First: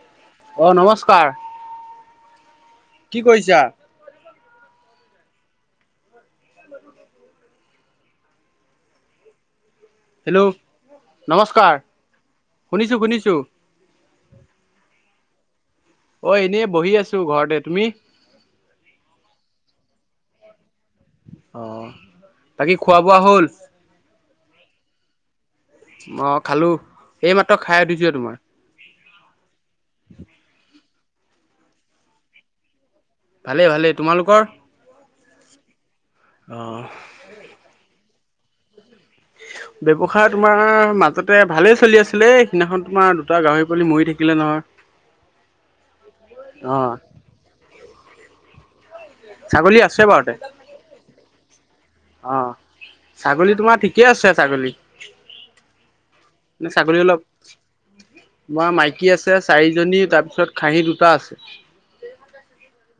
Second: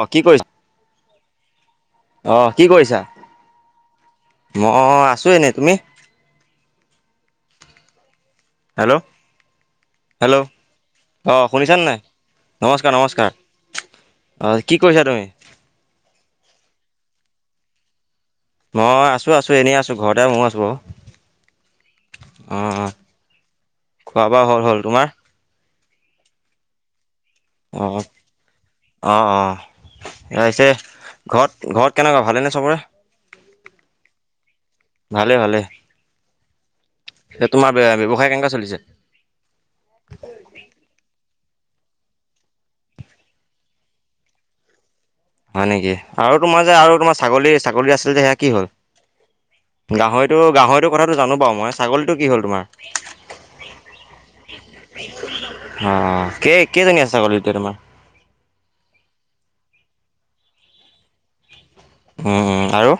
অ', কি কৰিছ, অ নমস্কাৰ। অ', কি কৰিছা? মই আছোঁ এনেই, তুমি? [unintelligible] হেল্ল'! হেল্ল'! অ', নমস্কাৰ শুনিছানে নাই? শুনিছো নমস্কাৰ নমস্কাৰ। শুনিছো অ', কি কৰিছা তুমি? অ', এনেই বহি আছোঁ ঘৰতে, তুমি? মই আছোঁ, আছোঁ এনেই আছোঁ ঘৰতে ময়ো আছোঁ বাৰু। অ', অ বাকী অ খোৱা বোৱা হ'ল? খোৱা বোৱা হ'ল হ'ল তোমাৰ? মই খালোঁ, এইমাত্ৰ খাই অ উঠিছোহে তোমাৰ। অ', অ', [unintelligible] ঘৰত ঘৰত কেনেকুৱা ভালেনে চবৰে? ভালে, ভালে তোমালোকৰ? ভালে, ভালে। অ' তোমাৰ বে-ব্যৱসায় কেনেকা চলিছে? এই [unintelligible] ব্যৱসায় তোমাৰ মাজতে ভালেই চলি আছিলে, এই সিদিনাখন তোমাৰ দুটা গাহৰি পোৱালি মৰি থাকিলে নহয়। [unintelligible] হয়, নেকি? আৰু তোমাৰ যে, অ আৰু তোমাৰ ছাগলী ছাগলী আছিল যে, সেয়া কি হ'ল? ছাগলী আছে বাৰুতে গাহৰিটো, গাহৰিটোৰ কথাটো জানোঁ বাৰু মই। ছাগলীটো কি হ'ল তোমাৰ? অ', ছাগলী তোমাৰ ঠিকে আছে ছাগলী। অহ, কেই-কেইজনী আছে ছাগলী এতিয়া তোমাৰ? তোমাৰ মাইকী আছে চাৰিজনী তাৰপিছত খাঁহী দুটা আছে। উম, উম, আৰু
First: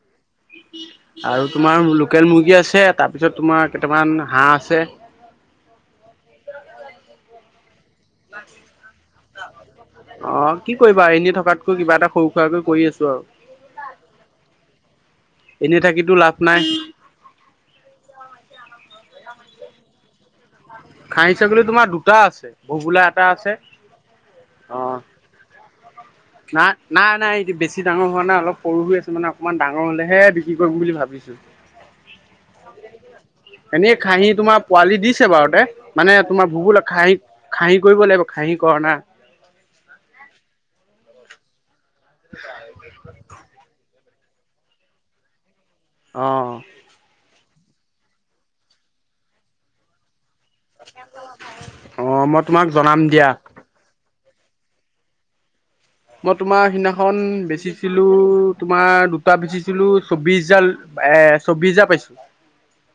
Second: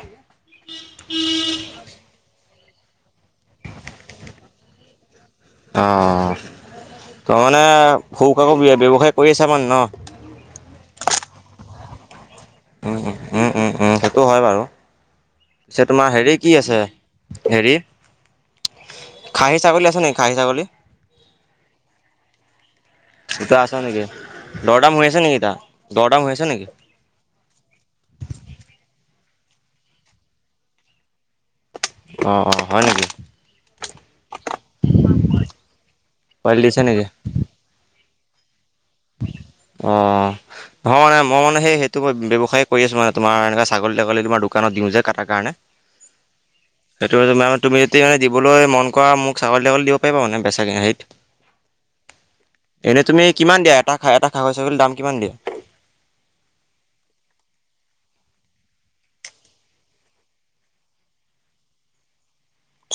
আৰু তোমাৰ লোকেল মুৰ্গী আছে, তাৰপিছত তোমাৰ কেটামান হাঁহ আছে। অ', অ', তাৰমানে সৰু সুৰাকৈ ব্যৱসায় কৰি আছা মানে ন? অ', কি কৰিবা আৰ এনে থকাতকৈ কিবা এটা সৰু সুৰাকৈ কৰি উম, আছো আৰু উম, উম, উম, সেইটো হয়, বাৰু এনেই পিছে তোমাৰ থাকিতো হেৰি লাভ কি নাই। আছে? হেৰি খাহী ছাগলী আছে নেকি? খাহী ছাগলী? খাহি ছাগলী তোমাৰ দুটা আছে ভোবোলা দুটা আছে নেকি দৰদাম হৈ আছে নেকি? এইকিটা দৰদাম হৈ আছে নেকি? নাই নাই, নাই এইটো বেছি ডাঙৰ হোৱা নাই অলপ সৰু হৈ আছে মানে অকণমান ডাঙৰ হ'লেহে বিক্ৰী কৰিম বুলি ভাবিছোঁ। অ' অ' হয় নেকি? এনেই খাহি তোমাৰ পোৱালি দিছে এবাৰতে। মানে তোমাৰ পোৱালি দিছে ভোবোলা নেকি? খাহি খাহি কৰিব লাগিব খাহি কৰা নাই। অ', নহয় মানে মই মানে সেই সেইটো ব্যৱসায় কৰি আছোঁ মানে তোমাৰ এনে ছাগলী তাগলী তোমাৰ দোকানত দিওঁ যে, কাটাৰ কাৰণে। অ'। সেইটো তোমাৰ তুমি যদি মানে দিবলৈ মন কৰা মোক ছাগলী তাগলি দিব পাৰিবা মানে বেচ হেত অ মই তোমাক জনাম এনে দিয়া। তুমি কিমান দিয়া এটা খাহি এটা খা ছাগলীৰ দাম কিমান দিয়া? মই তোমাৰ সিদিনাখন বেচিছিলোঁ তোমাৰ দুটা বেচিছিলোঁ চৌব্বিচজাৰ এ চৌবিশ হাজাৰ পাইছোঁ।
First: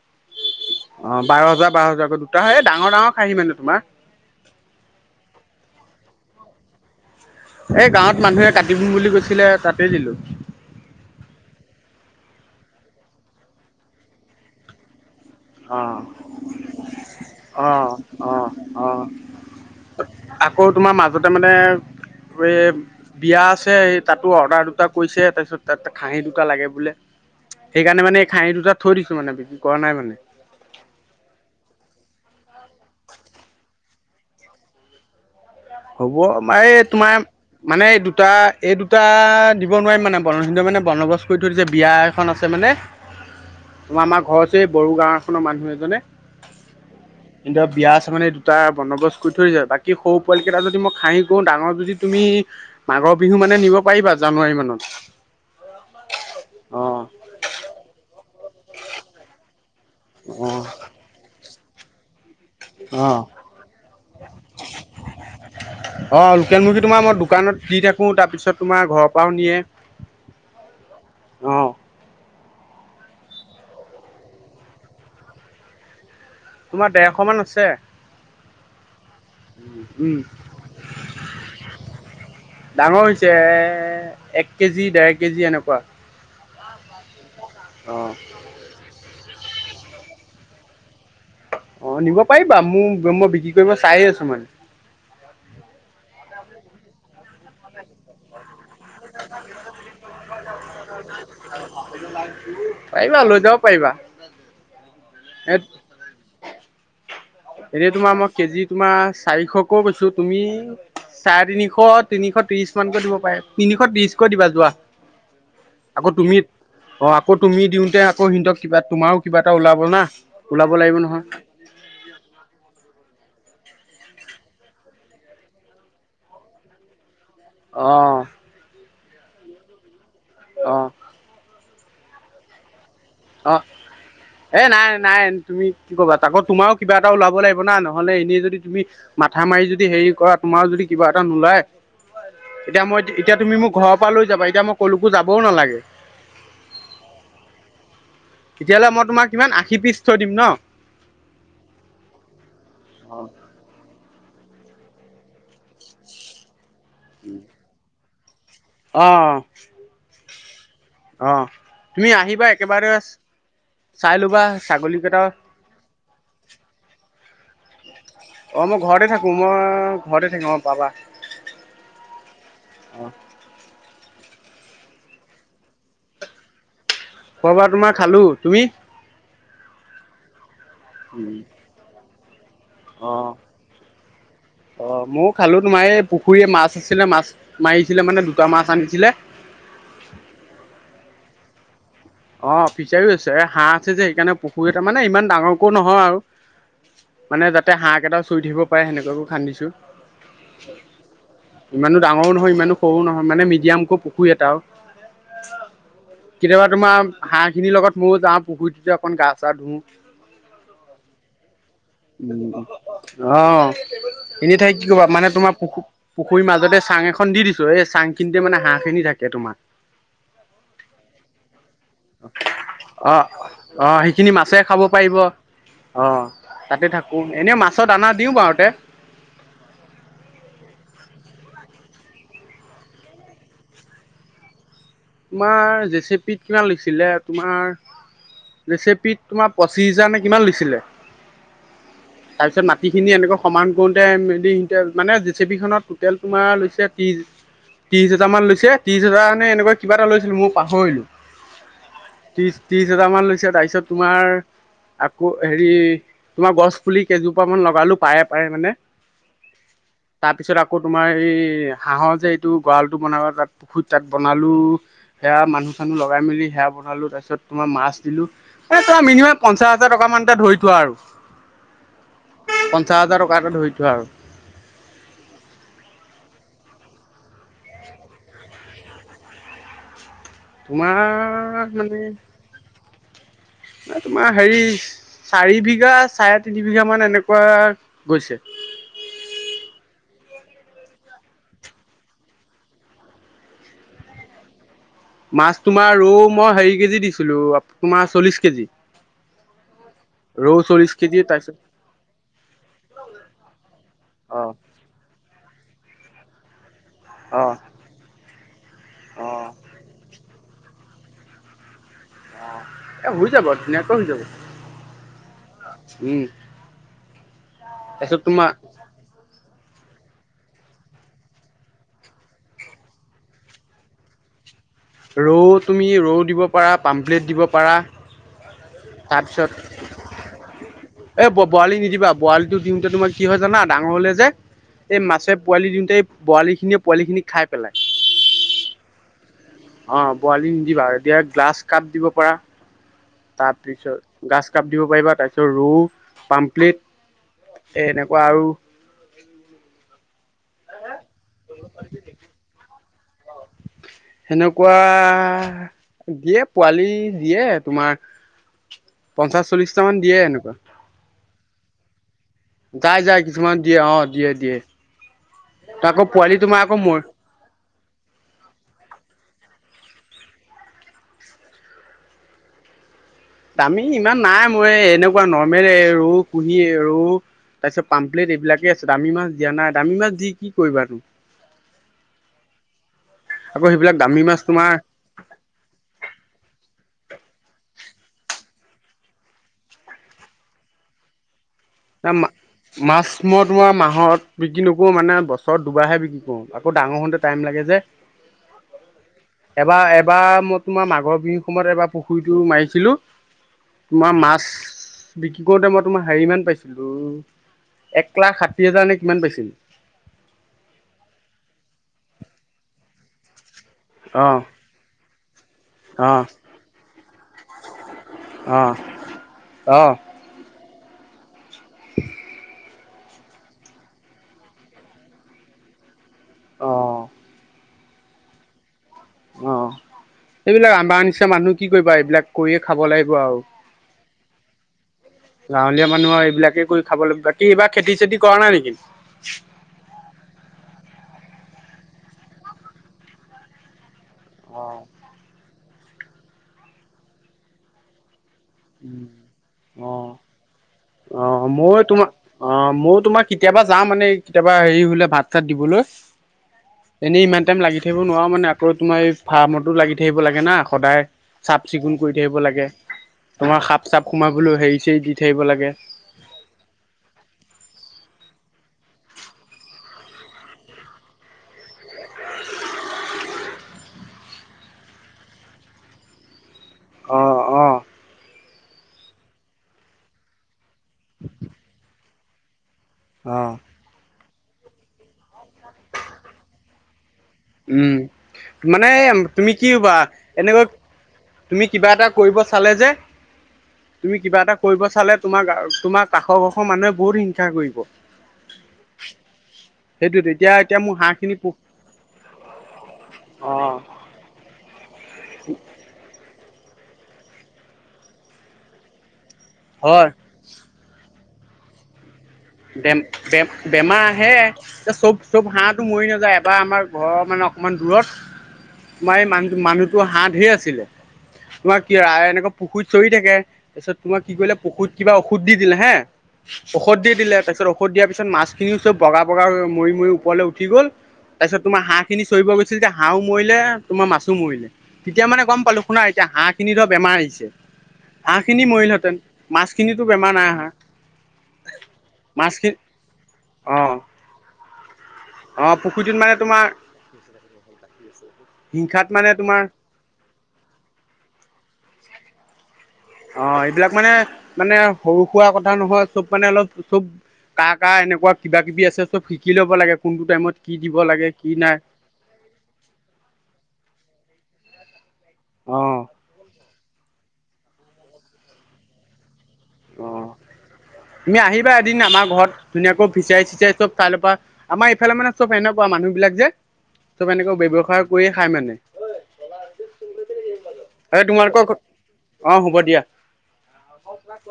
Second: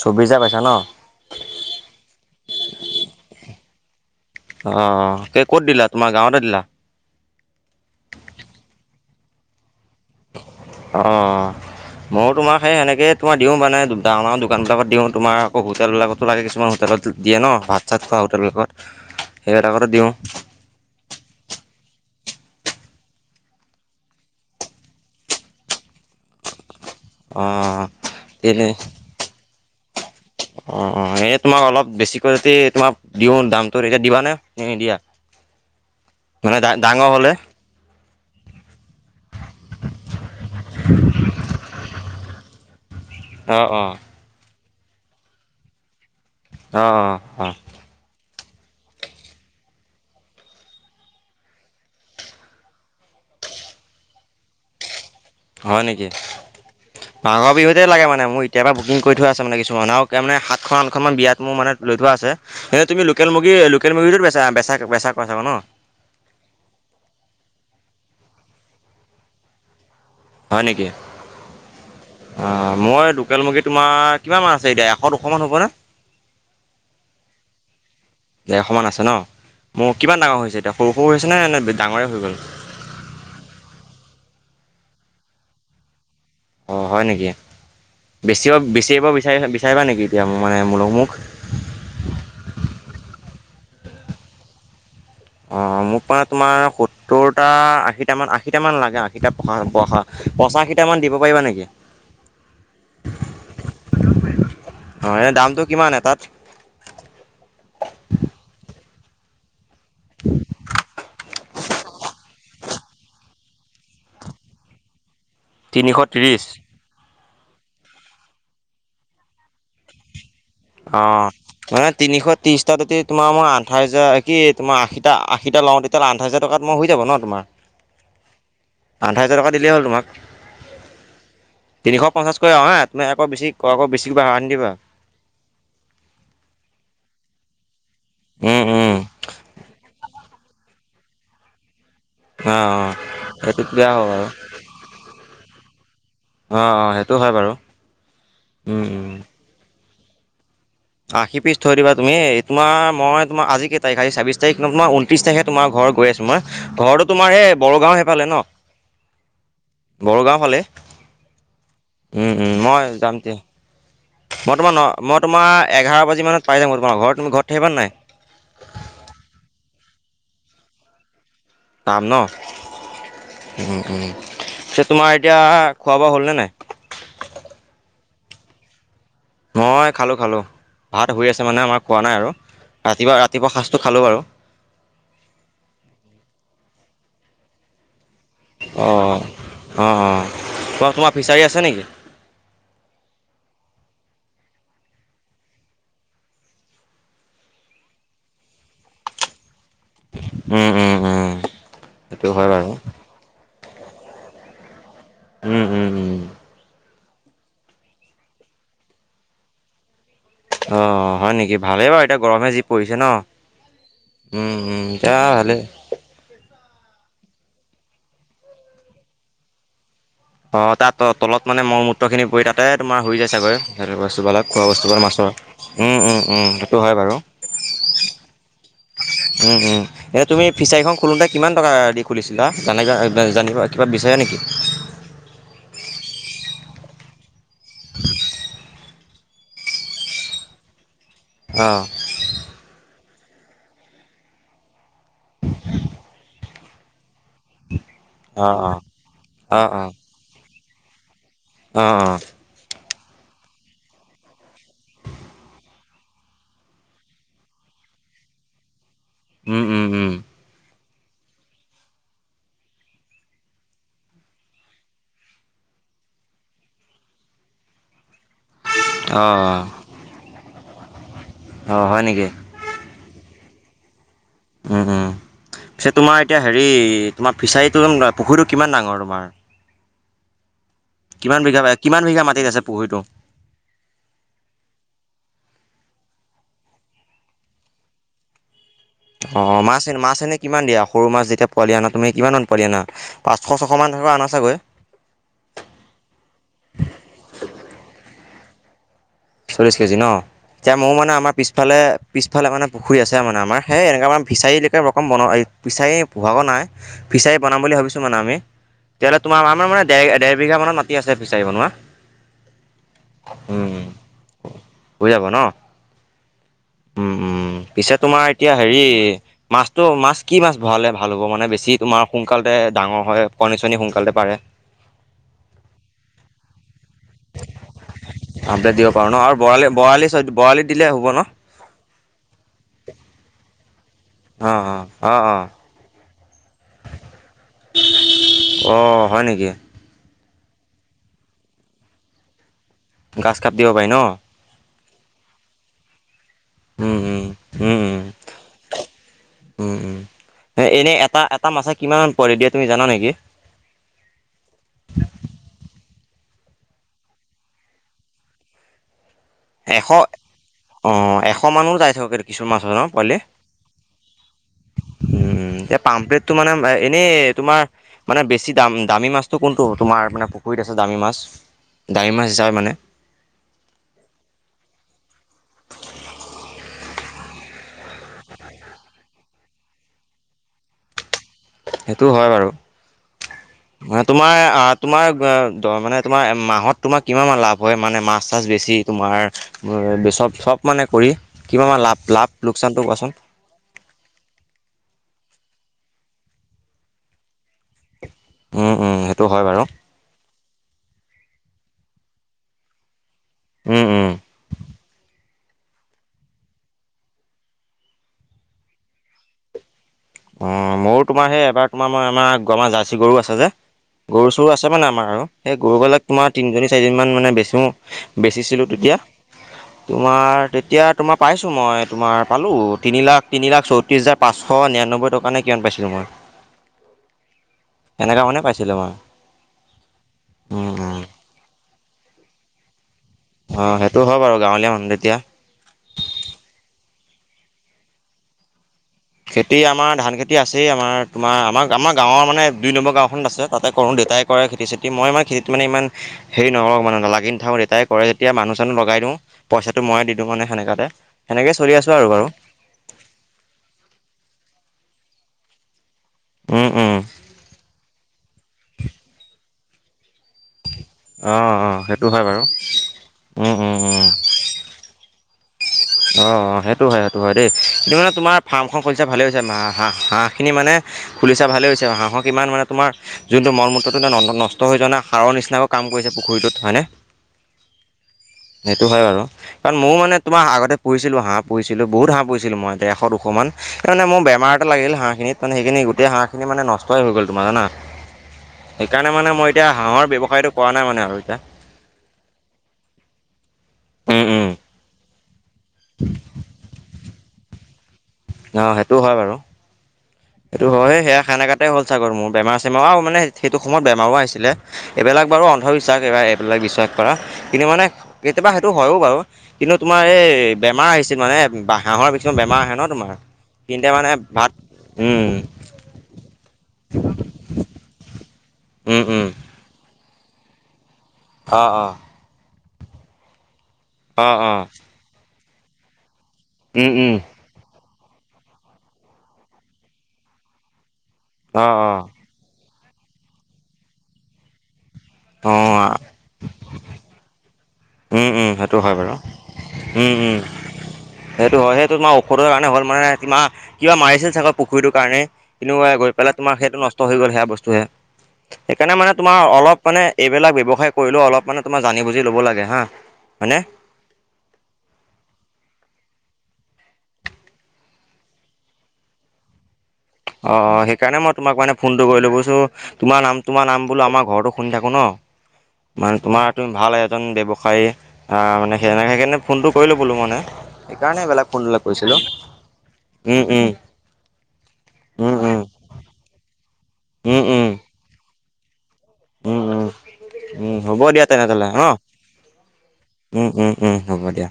চৌবিছ হাজাৰ কৈছা ন? বাৰ হাজাৰ, বাৰ হাজাৰকৈ দুটা হে ডাঙৰ ডাঙৰ খাহি মানে তোমাৰ অ', কেই ক'ত দিলা তোমাৰ গাঁৱতে দিলা? এই গাঁৱত মানুহে কাটিম বুলি কৈছিলে তাতে দিলোঁ। অ' ময়ো তোমাৰ সেই সেনেকে তোমাৰ দিওঁ মানে ডাঙৰ, ডাঙৰ দোকান বিলাকত দিওঁ তোমাৰ অ' হোটেলবিলাকতো লাগে কিছুমান হোটেলত দিয়ে ন অ ভাত চাত খোৱা অ অ হোটেলবিলাকত, সেইবিলাকতো দিওঁ। আকৌ তোমাৰ মাজতে মানে এই বিয়া আছে তাতো অৰ্ডাৰ দুটা কৰিছে তাৰপিছত তাত খাহি দুটা লাগে বোলে। অ'। সেইকাৰণে মানে এই খাহি তেনে দুটা থৈ দিছো মানে বিক্ৰী কৰা নাই মানে। অ', অ' এই তোমাক অলপ বেছিকৈ যদি তোমাক দিওঁ দামটো তেতিয়া দিবানে নিদিয়া? হ'ব মানে ডা [unintelligible] ডাঙৰ তোমাৰ হ'লে মানে এই দুটা, এই দুটা দিব নোৱাৰিম মানে। [unintelligible] মানে বন্দবচ কৰি থৈছে বিয়া এখন আছে মানে। অ', অ', তোমাৰ আমাৰ ঘৰ আছে এই বড়ো গাঁও এখনৰ মানুহ এজনে অ', অ', অ', এতিয়া বিয়া আছে মানে দুটা বন্দবস্ত কৰি থৈ দিছে বাকী সৰু পোৱালিকেইটা যদি মই খাহি কৰো, ডাঙৰ যদি তুমি মাঘৰ বিহু মানে নিব পাৰিবা জানুৱাৰী মানত। হয় নেকি অ', মাঘৰ বিহুতে লাগে মানে মোৰ এতিয়াৰ পৰা বুকিং কৰি থোৱা আছে মানে কিছুমানক মানে অ', সাতখন আঠখনমান বিয়াত মোৰ মানে লৈ থোৱা আছে। এনে তুমি অ', লোকেল মুৰ্গী, লোকেল মুৰ্গীটো বেচা বেচা বেচা [unintelligible] অ' লোকেল মুৰ্গী তোমাৰ মই দোকানত দি থাকো, তাৰপিছত তোমাৰ ঘৰৰ পৰাও নিয়ে। হয় নেকি? অ', অ' মই লোকেল মুৰ্গী তোমাৰ কিমান মান আছে এতিয়া এশ দুশ মান হ'ব নে? তোমাৰ ডেৰশ মান আছে। ডেৰশ মান আছে ন' মোৰ উম, কিমান ডাঙৰ হৈছে এতিয়া সৰু সৰু হৈছেনে নে ডাঙৰেই হৈ গ'ল? ডাঙৰ হৈছে। এক কেজি, ডেৰ কেজি এনেকুৱা। অ' হয় নেকি? অ'। বেছি বেচিব বিচাৰি, বিচাৰিবা নেকি এতিয়া মানে [unintelligible] অ' নিব পাৰিবা, মোৰ মই বিক্ৰী কৰিব চায়ে আছো মানে। অ' মোক মানে তোমাৰ সত্তৰটা আশীটা মান আশীটা মান লাগে। আশীটা, পঁচাশীটা মান দিব পাৰিবা নেকি? পাৰিবা লৈ যাব পাৰিবা অ' এনে দামটো কিমান এটাত? এতিয়া তোমাৰ মই কেজি তোমাৰ চাৰিশকেও বেচো তুমি চাৰে তিনিশ, তিনিশ ত্ৰিশ মানকৈ দিব পাৰে, তিনিশ ত্ৰিশকৈ দিবা যোৱা। তিনিশ আকৌ তুমি। ত্ৰিছ অ' আকৌ তুমি দিওঁতে আকৌ সিহঁতক কিবা তোমাৰো কিবা এটা ওলাব না। ওলাব লাগিব অ নহয়। মানে তিনিশ ত্ৰিশটাতে তোমাৰ মই আঠাইশ হাজাৰ কি তোমাৰ আশী, আশীটা লওঁ তেতিয়াহ'লে আঠাইশ হাজাৰ টকাত মোৰ হৈ যাব ন তোমাৰ। অ'। আঠাইশ হাজাৰ টকা দিলেই হ'ল তোমাক অ' তিনিশ পঞ্চাছ কৰি [unintelligible] অ' আকৌ বেছি বঢ়াই এ নিদিবা। নাই নাই তুমি কি কবা আকৌ তোমাৰ কিবা এটা ওলাব লাগিব না নহ'লে এনেই যদি উম তুমি উম মাথা মাৰি যদি হেৰি কৰা তোমাৰ যদি কিবা এটা নোলায় অ অ এতিয়া মই এতিয়া তুমি সেইটো মোক দিয়া ঘৰৰ হ'ব পৰা লৈ বাৰু যাবা এতিয়া মই কোলৈকো যাবও নালাগে অ', অ' সেইটো হয় বাৰু। উম তেতিয়াহ'লে মই উম তোমাৰ কিমান আশী পিচ থৈ দিম ন? আশী পিচ থৈ দিবা তুমি, তোমাৰ মই তোমাৰ আজি কেই তাৰিখ ছাবিশ তাৰিখ তোমাৰ ত্ৰিশ তাৰিখে তোমাৰ ঘৰ গৈ আছো মই ঘৰতো তোমাৰ এই বড়োগাঁও সেইফালে ন? অ'। বড়োগাঁও ফালে। তুমি উম, আহিবা উম মই একেবাৰে যাম দিয়া। চাই ল'বা মই তোমাৰ ন, ছাগলীকেইটা মই তোমাৰ এঘাৰ বাজি মানত পাই যামগৈ তোমাৰ ঘৰ, তুমি ঘৰত থাকিবা নাই? অ', মই ঘৰতে থাকোঁ মই ঘৰতে থাকোঁ অ' পাবা নাম ন অঁ উ উ তোমাৰ এতিয়া খোৱা বোৱা হ'লনে নাই। খোৱা বোৱা তোমাৰ খালোঁ তুমি? মই খালোঁ, খালোঁ ভাত শুই আছে মানে আমাৰ খোৱা নাই আৰু ৰাতিপুৱা, ৰাতিপুৱা সাঁজটো খালোঁ বাৰু। অ', ময়ো খালো তোমাৰ এই পুখুৰীয়ে মাছ আছিলে মাছ মাৰিছিলে মানে মাছ আনিছিলে অ', অ', অ', ক তোমাৰ ফিচাৰী আছে নেকি? অ', ফিচাৰিও আছে হাঁহ আছে যে সেইকাৰণে পুখুৰী তাৰ মানে ইমান ডাঙৰকো নহয় আৰু। মানে যাতে হাক কেইটা চুই থাকিব পাৰে সেনেকুৱাকো খান্দিছো। উম উম উম ইমানো সেইটো ডাঙৰ হয় নহয় বাৰু ইমানো সৰুও নহয় মানে মিডিয়ামকো পুখুৰী এটা আৰু। উম উম উম কেতিয়াবা তোমাৰ হাঁহ খিনিৰ লগত ময়ো যাওঁ পুখুৰীতে অকণ গা চা ধুওঁ। অ', হয় নেকি ভালেই বাৰ অ', উম এনে ঠাই উম কি কবা এতিয়া মানে তোমাৰ ভালেই পত পুখুৰীৰ মাজতে চাং এখন দি দিছোঁ এই চাংখিনিতে মানে হাঁহ খিনি থাকে তোমাৰ। অ', তাত তলত মানে মল মূত্ৰ খিনি পৰি তাতে তোমাৰ হৈ অ' যায় চাগৈ অ' সেইখিনি বস্তুবালপ মাছে খোৱা খাব বস্তুবাল পাৰিব মাছৰ। সেইটো হয় বাৰু। এনেই মাছত অনা দিও বাৰুতে। উম, উম। এতিয়া তুমি ফিচাৰীখন খোলোতে কিমান টকা দি খুলিছিলা জানিবা, জানিবা কিবা বিচাৰো নেকি। তোমাৰ জেচেপিত কিমান লৈছিলে তোমাৰ জেচেপিত তোমাৰ পঁচিছ হাজাৰ নে কিমান লৈছিলে। অহ। তাৰ পিছত মাটি খিনি এনেকৈ সমান কৰোতে মানে জেচিপি খনত টোতেল তোমাৰ লৈছে ত্ৰিছ ত্ৰিশ হাজাৰ মান অঁ অঁ লৈছে ত্ৰিশ হাজাৰ মানে অ', অ', এনেকুৱা কিবা এটা লৈছিলো মই পাহৰিলোঁ। অ', অ'। ত্ৰিশ, ত্ৰিশ হাজাৰ মান লৈছে তাৰপিছত তোমাৰ আকৌ হেৰি তোমাৰ গছ পুলি কেইজোপা মান লগালো পাৰে, পাৰে মানে উম, উম। উম, তাৰপিছত আকৌ তোমাৰ এই হাঁহৰ যে এইটো গঁৰা়লটো বনাবা তাত পুখুৰীত তাক বনালোঁ সেয়া মানুহ চানুহ লগাই মেলি সেয়া বনালো তাৰ পিছত তোমাৰ মাছ দিলো মানে তোমাৰ অ', মিনিমাম অ', পঞ্চাশ হ টকা মান ধৰি থোৱা আৰু অ', হয় নেকি। পঞ্চাশ হাজাৰ টকা এটা ধৰি থোৱা আৰু। পিছে তোমাৰ এতিয়া হেৰি তোমাৰ ফিছাৰীটো পুখুৰীটো কিমান ডাঙৰ তোমাৰ? কিমান বিঘা তোমাৰ মানে কিমান বিঘা মাটিত আছে পুখুৰীটো? তোমাৰ হেৰি চাৰি বিঘা চাৰে তিনি বিঘা মান এনেকুৱা গৈছে। অ', মাছ, মাছ এনে কিমান দিয়া সৰু মাছ যেতিয়া পোৱালি আনা তুমি কিমান মান পোৱালি আনা। পাঁচশ ছশ মান ধৰা আনা আছেগৈ। মাছ তোমাৰ ৰৌ মই হেৰি কেজি দিছিলোঁ তোমাৰ চল্লিশ কেজি। চল্লিছ কেজি ন। ৰৌ এতিয়া মোৰ চল্লিশ মানে কেজি আমাৰ তাৰপিছত পিছফালে পিছফালে পুখুৰী আছে, আমাৰ সেই এনেকুৱা মান অ' ফিচাৰিলকে ৰকম [unintelligible] ফিছাৰী নাই ফিচাৰী অ' বনাম বুলি ভাবিছোঁ মানে আমি, তেতিয়াহলে অ' আমাৰ মানে ডেৰ বিঘা মানত মাটি আছে ফিচাৰি বনোৱা। অ', এ হৈ যাব উম। ধুনীয়াকে হৈ যাব। হৈ যাব ন। উম। উম, উম, পিছে তোমাৰ এতিয়া হেৰি মাছটো মাছ কি মাছ ভৰালে ভাল হ'ব মানে বেছি তোমাৰ সোনকালতে ডাঙৰ হয় কণী চনি সোনকালতে পাৰে। ৰৌ তুমি ৰৌ দিব পাৰা পামপ্লেট দিব পাৰা। অ', ন আৰু তাৰপিছত বৰালি বৰালি ছ বৰালি দিলে হ'ব এই ন? বৰালি নিদিবা বৰালিটো দিওঁতে তোমাৰ কি হয় জানা ডাঙৰ হ'লে যে অঁ অঁ এই অঁ মাছে অঁ পোৱালি দিওঁতে বৰালিখিনিয়ে পোৱালিখিনিক খাই পেলাই। অ', হয় নেকি? অ', বৰালি নি দিবা এতিয়া গ্লাছ কাপ দিব পাৰা। গাছ কাপ দিব পাৰি ন তাৰপিছত গাছ কাপ দিব পাৰিবা তাৰপিছত ৰৌ পাম উম, উম, উম, উম, উম, উম। এনেই এটা এটা মাছে কিমানমান পোৱালি দিয়ে তুমি জানা নেকি? সেনেকুৱা দিয়ে পোৱালি দিয়ে তোমাৰ পঞ্চাশ চল্লিশটা মান দিয়ে এনেকুৱা। অ', এশ মানুহ যায় থ যায় যায় কিছুমান দিয়ে অ' দিয়ে দিয়ে। উম, এতিয়া আকৌ পামপ্লেটটো পোৱালি মানে তোমাৰ আকৌ মোৰ এনেই তোমাৰ মানে বেছি দাম দামী মাছটো কোনটো তোমাৰ মানে পুখুৰীত আছে দামী মাছ? দামী মাছ হিচাপে মানে। দামী ইমান নাই মই এনেকুৱা নৰ্মেলে ৰৌ কুহি এ ৰৌ। তাৰপিছত পাম্পলেট এইবিলাকে আছে দামী মাছ দিয়া নাই দামী মাছ দি কি কৰিবা তুমি। সেইটো হয় বাৰু আকৌ সেইবিলাক মানে দামী তোমাৰ মাছ আহ তোমাৰ মানে তোমাৰ মাহত তোমাৰ কিমান লাভ হয় মানে মাছ চাছ বেছি তোমাৰ চব চব মানে কৰি কিমান লাভ লাভ লোকচানটো মাছ কোৱাচোন। মই তোমাৰ মাহত বিক্ৰী নকৰোঁ মানে বছৰত দুবাৰহে বিক্ৰী কৰোঁ। আকৌ ডাৰ হওঁতে টাইম লাগে যে। [inaudible] উম, উম, সেইটো হয় বাৰু। এবাৰ এবাৰ মই তোমাৰ মাঘৰ বিহুৰ সময়ত এবাৰ পুখুৰীটো মাৰিছিলোঁ। উম, উম। তোমাৰ মাছ বিক্ৰী কৰোতে মই তোমাৰ হেৰি মান পাইছোঁ। এক লাখ ষাঠি হাজাৰ নে কিমান পাইছিলোঁ। অ', মোৰো তোমাৰ সেই এবাৰ তোমাৰ মই আমাৰ গমা জাৰ্চি গৰু আছে যে। অ গৰু চৰু আছে মানে আমাৰ আৰু সেই গৰুবিলাক অ তোমাৰ তিনিজনী চাৰিজনী মান মানে বেছো। অ বেছিচিলো তেতিয়া অ তোমাৰ তেতিয়া তোমাৰ পাইছোঁ মই তোমাৰ পালোঁ তিনি লাখ তিনি লাখ চৌত্ৰিছ হাজাৰ পাঁচশ নিৰানব্বৈ টকা নে কিমান পাইছিলোঁ মই। অ'। এনেকুৱা মানে পাইছিলোঁ মই। অ', এইবিলাক আমাৰ নিচিনা মানুহ কি কৰিবা এইবিলাক কৰিয়ে খাব লাগিব আৰু। অ', সেইটো হয় বাৰু গাঁৱলীয়া মানুহ যেতিয়া। গাঁৱলীয়া মানুহৰ এইবিলাকে কৰি খাব লাগিব বাকী এইবাৰ খেতি চেতি কৰা নাই নেকি? খেতি আমাৰ ধান খেতি আছেই, আমাৰ তোমাৰ আমাৰ আমাৰ গাঁৱৰ মানে দুই নম্বৰ গাঁওখনত আছে তাতে কৰোঁ দেউতাই কৰে অ খেতি চেতি মই ইমান খেতিত মানে ইমান হেৰি নকৰোঁ মানে লাগি নাথাকে দেউতাই কৰে যেতিয়া মানুহ উম, লগাই দিওঁ। পইচাটো অ ময়ে দিওঁ মানে সনেকাতে অ সেনেকৈ চলি ময়ো আছোঁ তোমাৰ আৰু বাৰু। অ', ময়ো তোমাৰ কেতিয়াবা যাওঁ মানে কেতিয়াবা হেৰি হ'লে ভাত চাত দিবলৈ। এনেই ইমান টাইম লাগি থাকিব নোৱাৰো মানে, আকৌ তোমাৰ এই ফাৰ্মতো লাগি থাকিব লাগে না। সদায় অঁ চাফ অঁ চিকুণ সেইটো কৰি হয় থাকিব বাৰু লাগে। উম তোমাৰ উম সাপ চাপ সোমাবলৈও হেৰি চাৰি দি থাকিব লাগে। অঁ অঁ' সেইটো হয় সেইটো হয় দেই, তুমি মানে তোমাৰ ফাৰ্মখন খুলিছা ভালে হৈছে, মা হাঁ, হাঁহ খিনি মানে- খুলিছা ভালে হৈছে, আঁ- ময় কিমান মানে তোমাৰ যোনটো মল মূত্ৰটো ন নষ্ট হৈ যোৱা নাই সাৰৰ নিচিনাকৈ কাম কৰিছে পুখুৰীটোত হয়নে। অঁ অঁ' সেইটো হয় বাৰু, কাৰণ মও মানে তোমাৰ আগতে- পুহিছিলোঁ হাঁহ, পূহিছিলো বহুত হাঁহ পূহিচিলো ময় দেৰখ, দুশমান। অ'। তাল মানে মোৰ বেমাৰ এটা লাগিল হাঁহখিনিত মানে সেইখিনি গোটেই হাঁহখিনি মানে নষ্টই হৈ গ'ল তোমাৰ জানা। উম, মানে সেইকাৰণে মই তুমি এতিয়া কি হবা, হাঁহৰ ব্যৱসায়টো এনেকৈ কৰা নাই মানে আৰু এতিয়া তুমি কিবা এটা কৰিব চালে যে- তুমি উম কিবা উম এটা কৰিব চালে তোমাৰ তোমাৰ কাষৰ কষৰ মানুহে বহুত হিংসা কৰিব। অঁ, সেইটো হয় বাৰু, তেতিয়া সেইটো এতিয়া মোৰ হয় হাঁহ সেয়া খিনি পু সেনেকাতে হল। বেমাৰ চেমাও আও মানে সেইটো অ', সময়ত বেমাৰও আহিছিলে এইবিলাক বাৰু অন্ধবিশ্বাস- এইবিলাক বিশ্বাস কৰা, কিন্তু মানে কেতিয়াবা সেইটো হয়ও বাৰু কিন্তু তোমাৰ হয় এই- বেমাৰ আহিছিল মানে বা হাঁহৰ কিছুমান বেমাৰ আহে ন তোমাৰ। তিনিটা বেমাৰ মানে আহে এ, ভাত চব উম চব- হাঁহটো মৰি নাযায়, বা আমাৰ ঘৰৰ মানে অকমান দূৰত উম তোমাৰ উম এই মা- মানুহটো হাঁহ ধেৰ আছিলে, অ তোমাৰ অ কি এনেকুৱা পুখুৰীত চৰি থাকে- তাৰপিছত তোমাক অ কি অ কৰিলে পুখুৰীত কিবা ঔষধ দি দিলে হেঁ, উম ঔষধ দি উম দিলে- তাৰ পিছত ঔষধ দিয়া পিছত মাছ খিনিও চব বগা বগা হৈ মৰি মৰি ওপৰলে উঠি গ'ল, তাৰ পিছত অ তোমা অ হাঁহ খিনি- চৰিব গৈছিল যে হাঁহও মৰিলে তোমাৰ মাছো মৰিলে, তেতিয়া মানে গম পালো অ শুনা- এতিয়া হাঁহখিনি ধৰ বেমাৰ আহিছে উম উম হাঁহখিনি সেইটো হয় বাৰু মৰিলহেঁতেন, মাছখিনিতো উম বেমাৰ উম নাই আহা। সেইটো হয়, সেইটো তোমাৰ ঔষধৰ কাৰণে মাছখিনি হ'ল মানে তোমাৰ অ কিবা মাৰিছিল চাগে পুখুৰীটোৰ কাৰণে। কিন্তু মানে গৈ পেলাই তোমাৰ সেইটো নষ্ট হৈ গ'ল সেয়া বস্তুহে, সেইকাৰণে মানে তোমাৰ অলপ- মানে এইবিলাক ব্যৱসায় কৰিলেও অলপ মানে তোমাৰ জানি বুজি ল'ব লাগে হাঁ'। অঁ, এইবিলাক মানে, মানে সৰু সুৰা কথা নহয় চব মানে অলপ চব- কাৰ কাৰ এনেকুৱা কিবা কিবি আছে চব শিকি ল'ব লাগে কোনটো টাইমত কি দিব লাগে কি নাই। ছো তোমাৰ নাম তোমাৰ নাম বোলো আমাৰ ঘৰৰতো শুনি থাকো ন, অ মানে তোমাৰ- তুমি ভাল এজন ব্যৱসায় আহ মানে, সেনেক সেইকাৰণে- ফোনটো কৰিলোঁ অ বোলো মানে, সেইকাৰণে তুমি এইবিলাক আহিবা ফোনবিলাক এদিন কৰিছিলোঁ, উম, উম'। কাইলৰ পৰা আমাৰ এইফালে মানে উম চব এনেকুৱা মানুহ বিলাক যে চব উম উম এনেকৈ উম ব্যৱসায় কৰিয়ে খাই মানে। উম, উম, উম, হ'ব আৰু দিয়া তোমালোকৰ তেনেহলে ন'। অ হ'ব দিয়া উম, উম, উম, হ'ব দিয়া।